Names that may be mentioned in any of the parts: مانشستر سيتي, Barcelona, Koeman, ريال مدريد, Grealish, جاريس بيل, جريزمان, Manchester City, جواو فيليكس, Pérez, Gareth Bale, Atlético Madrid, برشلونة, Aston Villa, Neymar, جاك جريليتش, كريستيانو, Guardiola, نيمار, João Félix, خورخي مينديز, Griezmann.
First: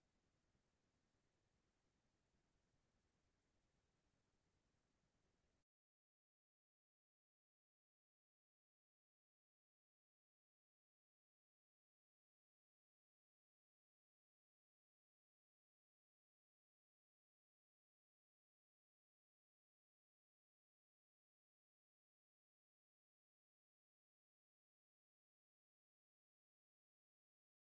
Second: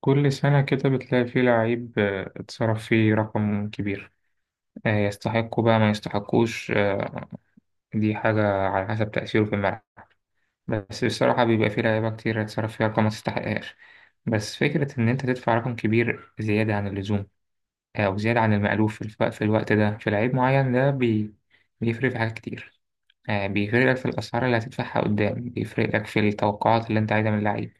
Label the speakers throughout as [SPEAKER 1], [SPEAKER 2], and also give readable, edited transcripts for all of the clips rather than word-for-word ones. [SPEAKER 1] كل سنة كده بتلاقي فيه لعيب، اتصرف فيه رقم كبير. يستحقه بقى ما يستحقوش. دي حاجة على حسب تأثيره في الملعب. بس بصراحة بيبقى فيه لعيبة كتير اتصرف فيها رقم ما تستحقهاش. بس فكرة إن أنت تدفع رقم كبير زيادة عن اللزوم، أو زيادة عن المألوف في الوقت ده في لعيب معين ده، بيفرق في حاجات كتير. بيفرق لك في الأسعار اللي هتدفعها قدام، بيفرق لك في التوقعات اللي أنت عايزها من اللعيب.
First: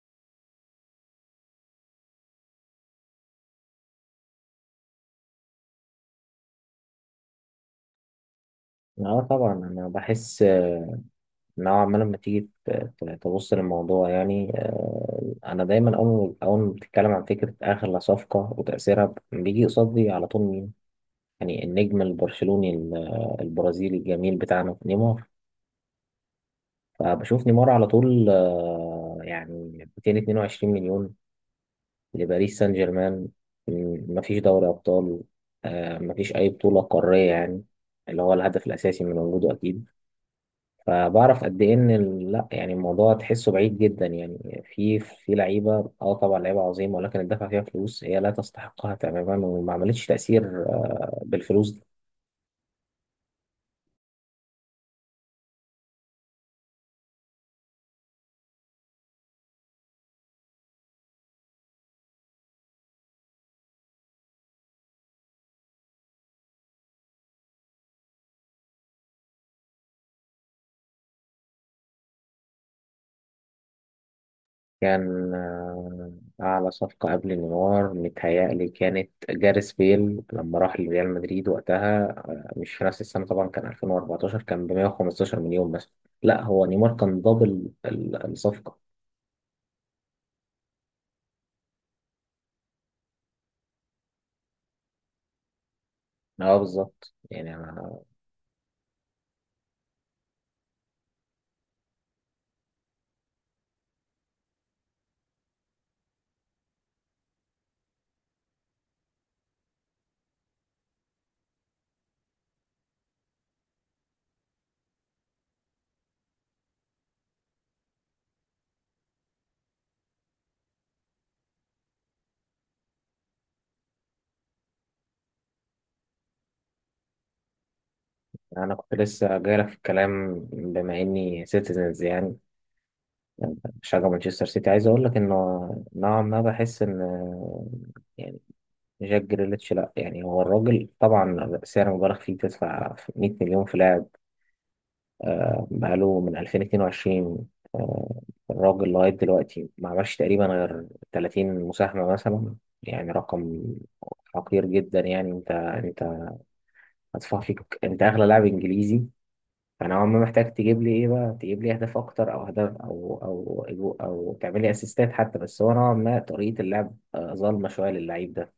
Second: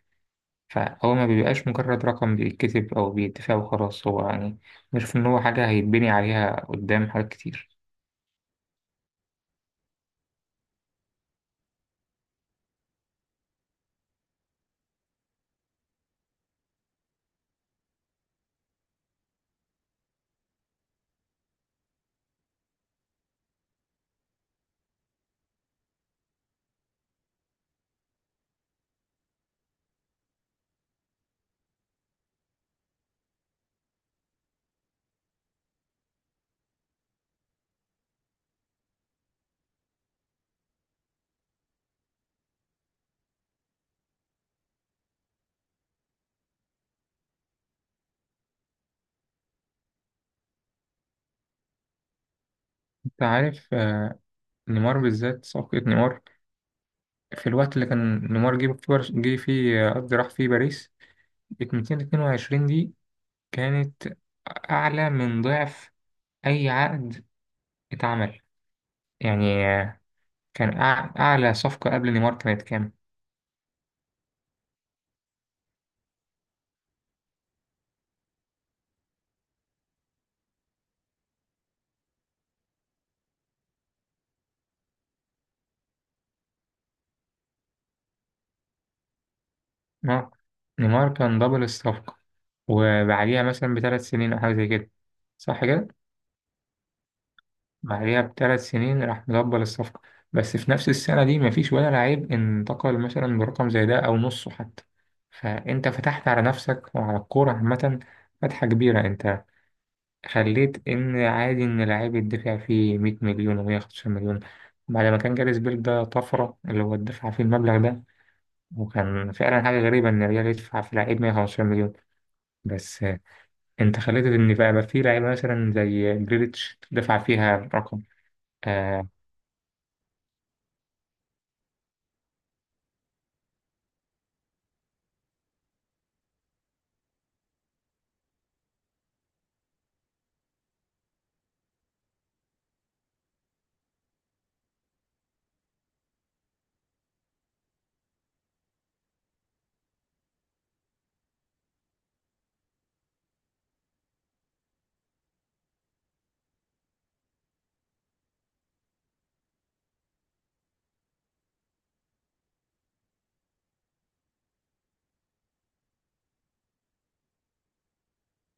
[SPEAKER 1] فهو ما بيبقاش مجرد رقم بيتكتب أو بيتفق وخلاص، هو يعني غير إن هو حاجة هيتبني عليها قدام حاجات كتير.
[SPEAKER 2] اه طبعا انا بحس نوعا ما لما تيجي تبص للموضوع يعني انا دايما اول ما بتتكلم عن فكره اغلى صفقه وتاثيرها بيجي قصادي على طول مين. يعني النجم البرشلوني البرازيلي الجميل بتاعنا نيمار. فبشوف نيمار على طول، يعني 222 مليون لباريس سان جيرمان. مفيش دوري ابطال، مفيش اي بطوله قاريه يعني، اللي هو الهدف الاساسي من وجوده اكيد. فبعرف قد ايه ان لا، يعني الموضوع تحسه بعيد جدا، يعني في لعيبه، طبعا لعيبه عظيمه ولكن الدفع فيها فلوس هي لا تستحقها تماما، وما عملتش تاثير بالفلوس دي.
[SPEAKER 1] أنت عارف. نيمار بالذات، صفقة نيمار. في الوقت اللي كان نيمار جه فيه، قصدي راح فيه باريس، 222 دي كانت أعلى من ضعف أي عقد اتعمل. يعني، كان أعلى صفقة قبل نيمار كانت كام؟
[SPEAKER 2] كان اعلى صفقه قبل نيمار متهيألي كانت جاريس بيل لما راح لريال مدريد وقتها، مش في نفس السنه طبعا، كان 2014، كان ب 115 مليون بس. لا، هو نيمار كان دبل الصفقه.
[SPEAKER 1] آه، نيمار كان دبل الصفقة، وبعديها مثلا بثلاث سنين أو حاجة زي كده، صح كده؟
[SPEAKER 2] اه بالظبط يعني.
[SPEAKER 1] بعديها بثلاث سنين راح مدبل الصفقة. بس في نفس السنة دي مفيش ولا لعيب انتقل مثلا برقم زي ده أو نصه حتى. فأنت فتحت على نفسك وعلى الكورة عامة فتحة كبيرة. أنت خليت إن عادي إن لعيب يدفع فيه 100 مليون و115 مليون بعد ما كان جاريس بيل ده طفرة اللي هو دفع فيه المبلغ ده. وكان فعلا حاجة غريبة إن الريال يدفع في لعيب 115 مليون. بس، أنت خليت إن بقى في لعيبة مثلا زي جريليتش دفع فيها رقم.
[SPEAKER 2] يعني انا كنت
[SPEAKER 1] آه،
[SPEAKER 2] لسه جايلك في الكلام بما اني سيتيزنز، يعني بشجع مانشستر سيتي، عايز اقول لك انه نوعا ما بحس ان يعني جاك جريليتش، لا يعني هو الراجل طبعا سعر مبالغ فيه تدفع 100 مليون في لاعب. بقاله من 2022، آه، الراجل لغايه دلوقتي ما عملش تقريبا غير 30 مساهمه مثلا، يعني رقم حقير جدا. يعني انت هتدفع فيك انت اغلى لاعب انجليزي، فانا عمري محتاج تجيب لي ايه بقى؟ تجيب لي اهداف اكتر، او اهداف، أو تعمل لي اسيستات حتى. بس هو نوعا ما طريقه اللعب ظالمه شويه للعيب ده.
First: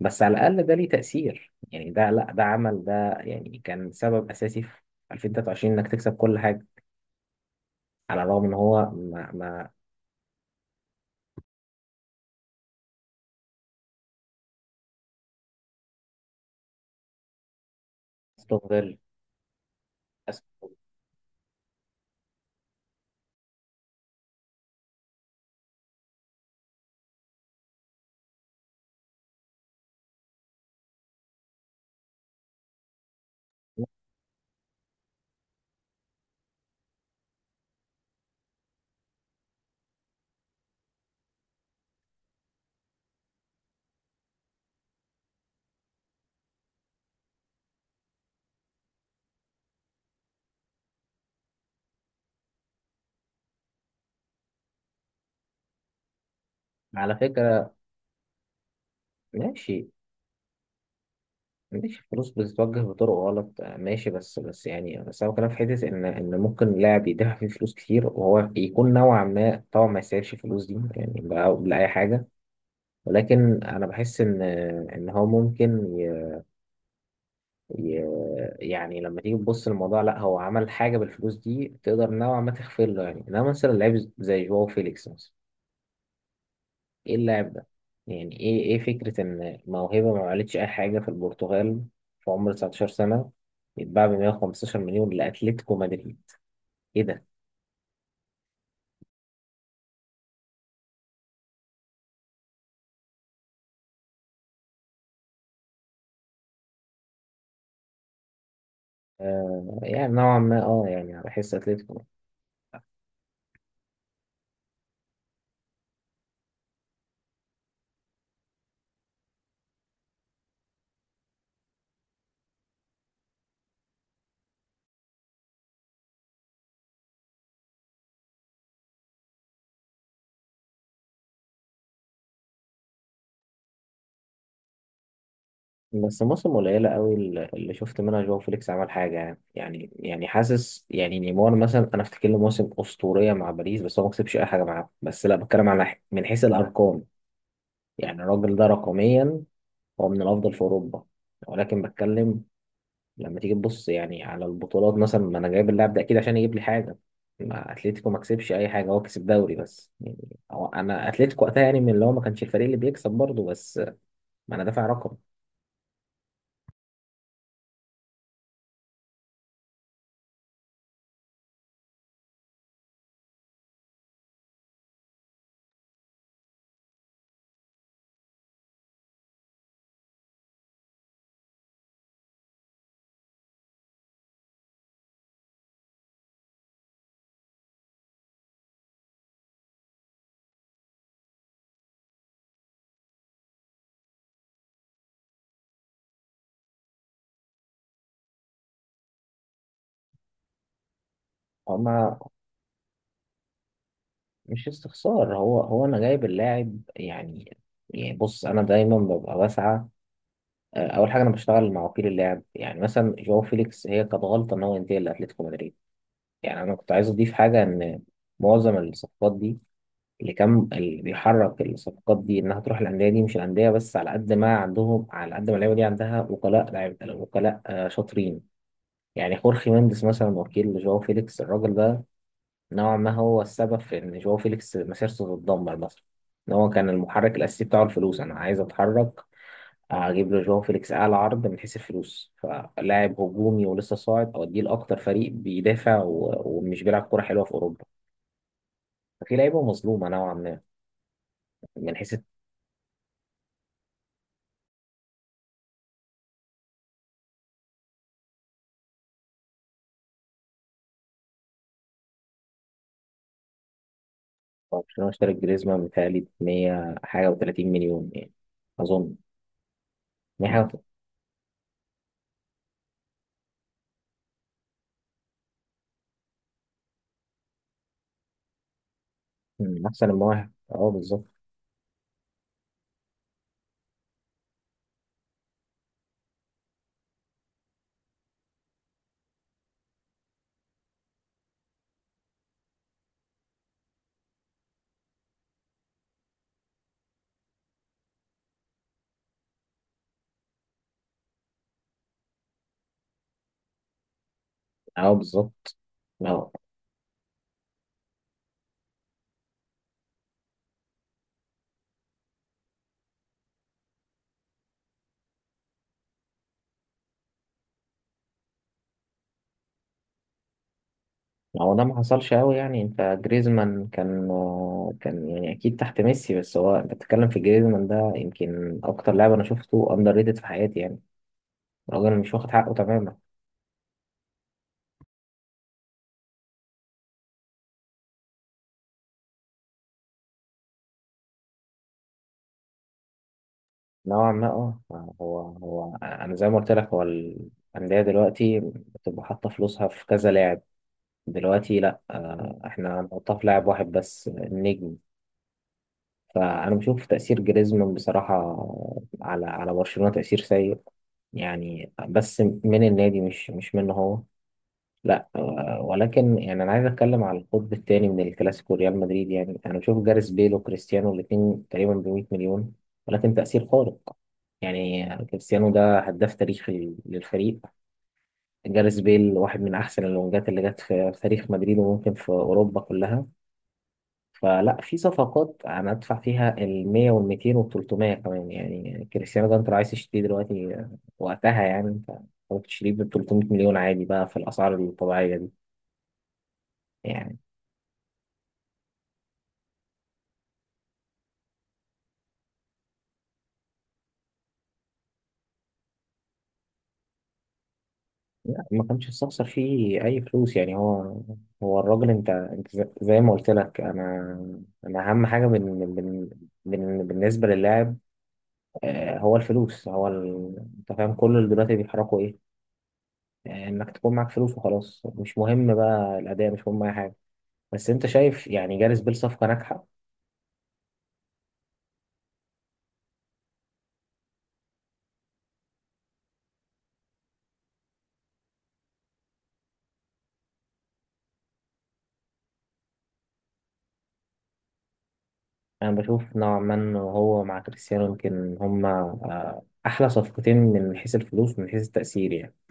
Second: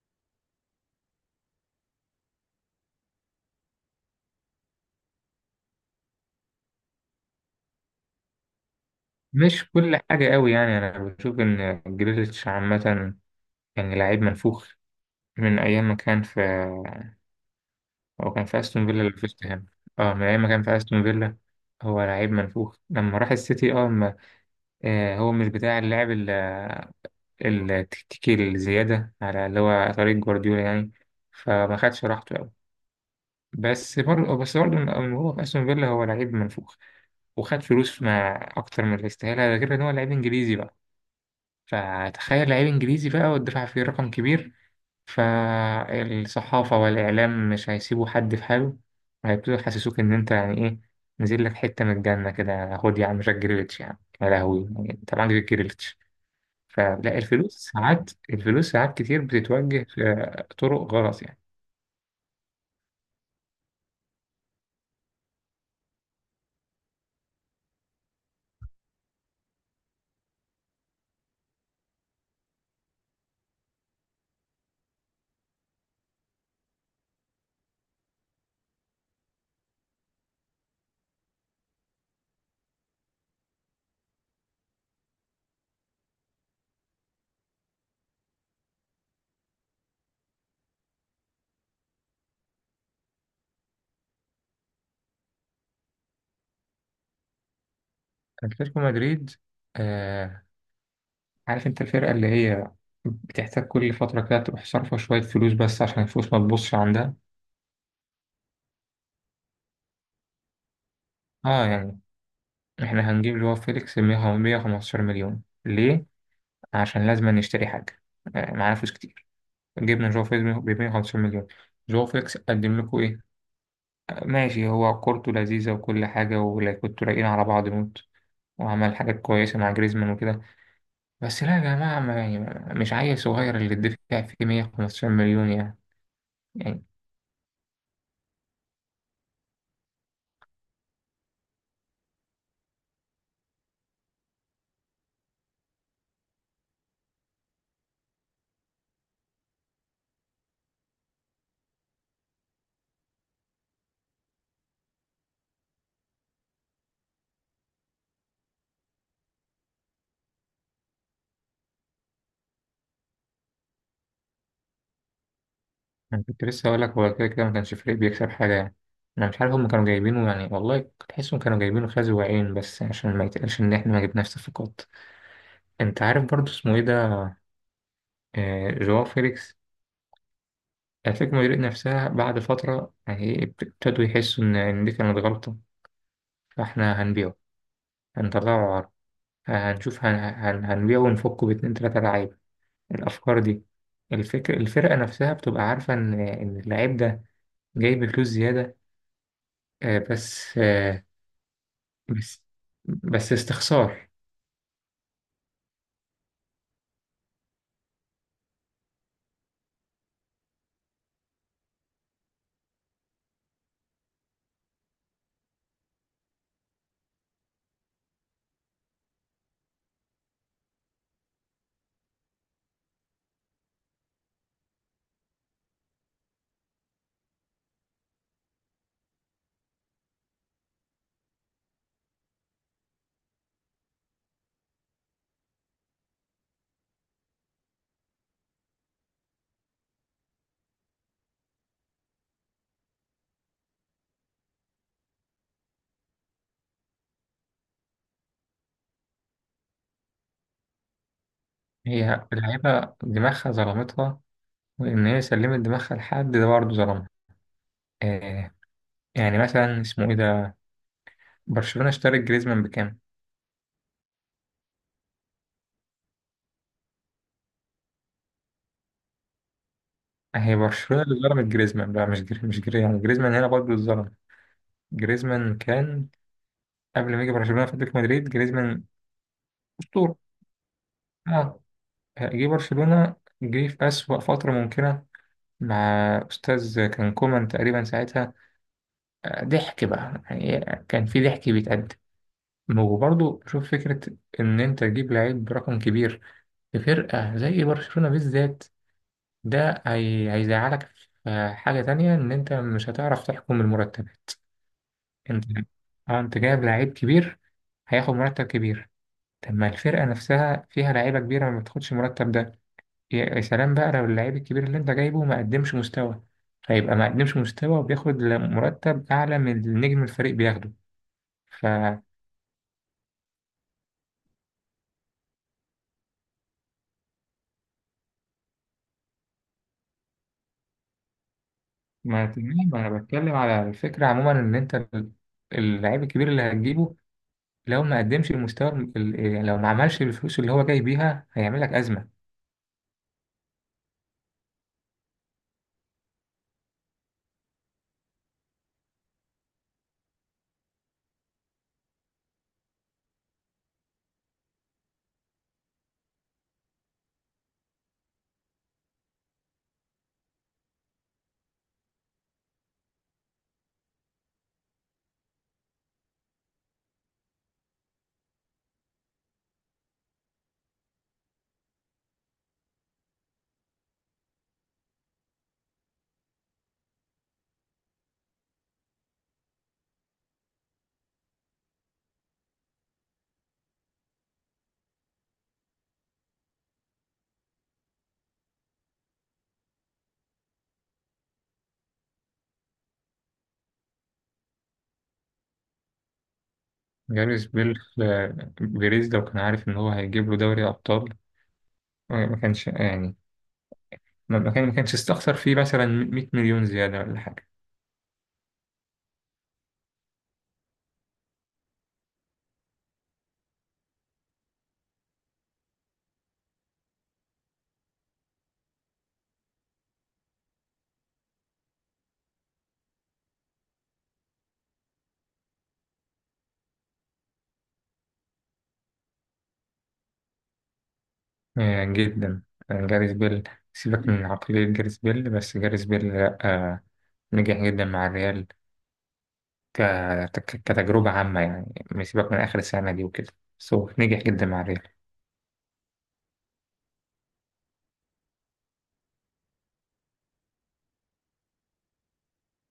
[SPEAKER 2] بس على الاقل ده ليه تاثير، يعني ده لا ده عمل، ده يعني كان سبب اساسي في 2023 انك تكسب كل حاجه، على الرغم ان هو ما
[SPEAKER 1] مش كل حاجة قوي يعني، أنا بشوف إن جريليتش عامة يعني لعيب منفوخ من أيام ما كان في هو كان في
[SPEAKER 2] استغل.
[SPEAKER 1] أستون فيلا اللي فزت هنا. من أيام ما كان في أستون فيلا هو لعيب منفوخ. لما راح السيتي، أه ما هو مش بتاع اللعب التكتيكي الزيادة على اللي هو طريق جوارديولا، يعني فما خدش راحته أوي. بس برضه من هو في أستون فيلا هو لعيب منفوخ، وخد فلوس مع أكتر من اللي يستاهلها، ده غير إن هو لعيب إنجليزي بقى. فتخيل لعيب انجليزي بقى والدفاع فيه رقم كبير، فالصحافة والإعلام مش هيسيبوا حد في حاله، هيبتدوا يحسسوك إن أنت يعني إيه، نزل لك حتة من الجنة كده. خد يا عم جاك جريليتش، يا عم يا لهوي، يعني أنت معاك جاك جريليتش.
[SPEAKER 2] على
[SPEAKER 1] فلا، الفلوس
[SPEAKER 2] فكره،
[SPEAKER 1] ساعات الفلوس ساعات كتير بتتوجه
[SPEAKER 2] ماشي
[SPEAKER 1] في طرق غلط يعني.
[SPEAKER 2] ماشي، الفلوس بتتوجه بطرق غلط، ماشي. بس يعني، بس هو كلام في حتة إن ممكن لاعب يدفع فيه فلوس كتير وهو يكون نوعا ما طبعا ما يستاهلش الفلوس دي يعني بقى لأي حاجة. ولكن أنا بحس إن إن هو ممكن ي... ي... يعني لما تيجي تبص للموضوع، لا هو عمل حاجة بالفلوس دي تقدر نوعا ما تغفر له. يعني إنما مثلا لعيب زي جواو فيليكس مثلا، ايه اللاعب ده؟ يعني ايه فكرة ان موهبة ما عملتش اي حاجة في البرتغال في عمر 19 سنة يتباع ب 115 مليون لاتلتيكو مدريد؟ ايه ده؟
[SPEAKER 1] أتلتيكو مدريد. آه عارف أنت الفرقة اللي هي بتحتاج كل فترة كده تروح صارفة شوية فلوس بس عشان الفلوس ما تبصش عندها.
[SPEAKER 2] آه، يعني نوعا ما، يعني على حس
[SPEAKER 1] اه يعني
[SPEAKER 2] اتلتيكو.
[SPEAKER 1] احنا هنجيب اللي هو فيليكس 115 مليون ليه؟ عشان لازم نشتري حاجة، معانا فلوس كتير. جبنا جواو فيليكس ب 115 مليون، جواو فيليكس قدم لكم ايه؟ ماشي، هو كورته لذيذة وكل حاجة، ولا كنتوا رايقين على بعض موت وعمل حاجات كويسة مع جريزمان وكده. بس لا يا جماعة، ما يعني مش عيل صغير اللي تدفع فيه 115 مليون يعني.
[SPEAKER 2] بس موسم
[SPEAKER 1] يعني
[SPEAKER 2] قليلة قوي اللي شفت منها جواو فيليكس عمل حاجة. يعني حاسس يعني نيمار مثلا انا افتكر له موسم اسطورية مع باريس، بس هو ما كسبش اي حاجة معاه. بس لا بتكلم على من حيث الارقام، يعني الراجل ده رقميا هو من الافضل في اوروبا، ولكن بتكلم لما تيجي تبص يعني على البطولات مثلا. ما انا جايب اللاعب ده اكيد عشان يجيب لي حاجه، ما اتلتيكو ما كسبش اي حاجه، هو كسب دوري بس يعني. هو انا اتلتيكو وقتها يعني من اللي هو ما كانش الفريق اللي بيكسب برضه، بس ما انا دافع رقم.
[SPEAKER 1] انا كنت لسه هقول لك، هو كده كده ما كانش فريق بيكسب حاجه يعني. انا مش عارف هم كانوا جايبينه، يعني والله كنت تحسهم كانوا جايبينه خازي وعين، بس عشان ما يتقالش ان احنا ما جبناش صفقات. انت عارف برضو اسمه ايه ده، آه، جواو فيليكس. اتلتيكو مدريد نفسها بعد فتره، يعني إيه، ابتدوا يحسوا ان دي كانت غلطه، فاحنا هنبيعه، هنطلعه عرض، هنشوف هنبيعه ونفكه باتنين تلاته لعيبه. الافكار دي، الفكر الفرقه نفسها بتبقى عارفه ان اللعيب ده جايب فلوس زياده. بس،
[SPEAKER 2] هو ما
[SPEAKER 1] بس بس استخسار.
[SPEAKER 2] مش استخسار، هو انا جايب اللاعب يعني. يعني بص انا دايما ببقى بسعى، اول حاجه انا بشتغل مع وكيل اللاعب. يعني مثلا جواو فيليكس هي كانت غلطه ان هو ينتقل لاتلتيكو مدريد. يعني انا كنت عايز اضيف حاجه ان معظم الصفقات دي، اللي كان اللي بيحرك الصفقات دي انها تروح الانديه دي، مش الانديه بس على قد ما عندهم، على قد ما اللعيبه دي عندها وكلاء لعيبه، وكلاء شاطرين. يعني خورخي مينديز مثلا وكيل جواو فيليكس، الراجل ده نوعا ما هو السبب في ان جواو فيليكس مسيرته تتدمر مثلا، ان هو كان المحرك الاساسي بتاعه الفلوس. انا عايز اتحرك، اجيب له جواو فيليكس اعلى عرض من حيث الفلوس، فلاعب هجومي ولسه صاعد اوديه لاكتر فريق بيدافع ومش بيلعب كوره حلوه في اوروبا. ففي لعيبه مظلومه نوعا ما من حيث.
[SPEAKER 1] هي اللعيبة دماغها ظلمتها، وإن هي سلمت دماغها لحد ده برضه ظلمها. آه يعني مثلا اسمه إيه ده، برشلونة اشترت جريزمان بكام؟
[SPEAKER 2] برشلونة اشترى جريزمان بتهيألي ب 100 حاجة و30 مليون يعني، أظن. 100
[SPEAKER 1] هي
[SPEAKER 2] حاجة و-
[SPEAKER 1] برشلونة اللي ظلمت جريزمان بقى، مش جري مش جري يعني جريزمان هنا برضه اتظلم. جريزمان كان قبل ما يجي برشلونة في أتلتيكو مدريد جريزمان
[SPEAKER 2] مم، أحسن من
[SPEAKER 1] أسطورة.
[SPEAKER 2] واحد. أه بالظبط
[SPEAKER 1] اه، جه برشلونة، جه في أسوأ فترة ممكنة مع أستاذ كان كومان تقريبا ساعتها. ضحك بقى يعني، كان في ضحك بيتقدم. وبرضه شوف فكرة إن أنت تجيب لعيب برقم كبير في فرقة زي برشلونة بالذات، ده هيزعلك في حاجة تانية إن أنت مش هتعرف تحكم المرتبات.
[SPEAKER 2] أه
[SPEAKER 1] أنت
[SPEAKER 2] بالظبط.
[SPEAKER 1] أه
[SPEAKER 2] ما
[SPEAKER 1] أنت
[SPEAKER 2] هو
[SPEAKER 1] جايب لعيب كبير، هياخد مرتب كبير. طب ما الفرقة نفسها فيها لعيبة كبيرة ما بتاخدش المرتب ده. يا سلام بقى لو اللعيب الكبير اللي أنت جايبه ما قدمش مستوى، فيبقى ما قدمش مستوى وبياخد مرتب أعلى من النجم الفريق بياخده.
[SPEAKER 2] ما
[SPEAKER 1] ف...
[SPEAKER 2] هو ده ما حصلش أوي، يعني أنت جريزمان كان يعني أكيد تحت ميسي. بس هو أنت بتتكلم في جريزمان، ده يمكن أكتر لاعب أنا شفته أندر ريتد في حياتي يعني، الراجل
[SPEAKER 1] ما
[SPEAKER 2] مش واخد
[SPEAKER 1] تمام،
[SPEAKER 2] حقه
[SPEAKER 1] ما انا
[SPEAKER 2] تماما.
[SPEAKER 1] بتكلم على الفكره عموما ان انت اللاعب الكبير اللي هتجيبه، لو ما قدمش المستوى، لو ما عملش الفلوس اللي هو جاي بيها هيعمل لك ازمه.
[SPEAKER 2] نوعا ما، هو أنا زي ما قلت لك، هو الأندية دلوقتي بتبقى حاطة فلوسها في كذا لاعب، دلوقتي لا، احنا هنحطها في لاعب واحد بس، النجم. فانا بشوف تأثير جريزمان بصراحة على برشلونة تأثير سيء يعني، بس من النادي مش منه هو. لا ولكن يعني انا عايز اتكلم على القطب الثاني من الكلاسيكو ريال مدريد. يعني انا بشوف جاريث بيل وكريستيانو الاثنين تقريبا ب 100 مليون، ولكن تأثير خارق. يعني كريستيانو ده هداف تاريخي للفريق، جاريث بيل واحد من احسن الونجات اللي جت في تاريخ مدريد وممكن في اوروبا كلها. فلا، في صفقات انا ادفع فيها ال 100 وال 200 وال 300 كمان يعني. كريستيانو ده انت لو عايز تشتريه دلوقتي، وقتها يعني انت ممكن تشتريه ب 300 مليون عادي بقى في الاسعار الطبيعيه دي يعني.
[SPEAKER 1] جاريس بيل، بيريز لو كان عارف ان هو هيجيب له دوري ابطال، ما كانش يعني ما كانش استخسر فيه مثلا 100 مليون زياده ولا حاجه.
[SPEAKER 2] لا، ما كانش استخسر فيه اي فلوس يعني. هو هو الراجل انت، انت زي ما قلت لك انا، انا اهم حاجه بالنسبه للاعب، هو الفلوس، انت فاهم كل اللي دلوقتي بيحركوا ايه؟ انك تكون معاك فلوس وخلاص، مش مهم بقى الاداء، مش مهم اي حاجه. بس انت شايف يعني جاريث بيل صفقة ناجحة.
[SPEAKER 1] جدا. جاريس بيل، سيبك من عقليه جاريس بيل، بس جاريس بيل لا نجح جدا مع الريال. ك... كتجربة عامة يعني، ما سيبك من آخر السنة دي وكده، بس هو نجح جدا مع الريال.
[SPEAKER 2] انا بشوف نوعا ما ان هو مع كريستيانو يمكن هما احلى صفقتين من حيث الفلوس ومن حيث التأثير يعني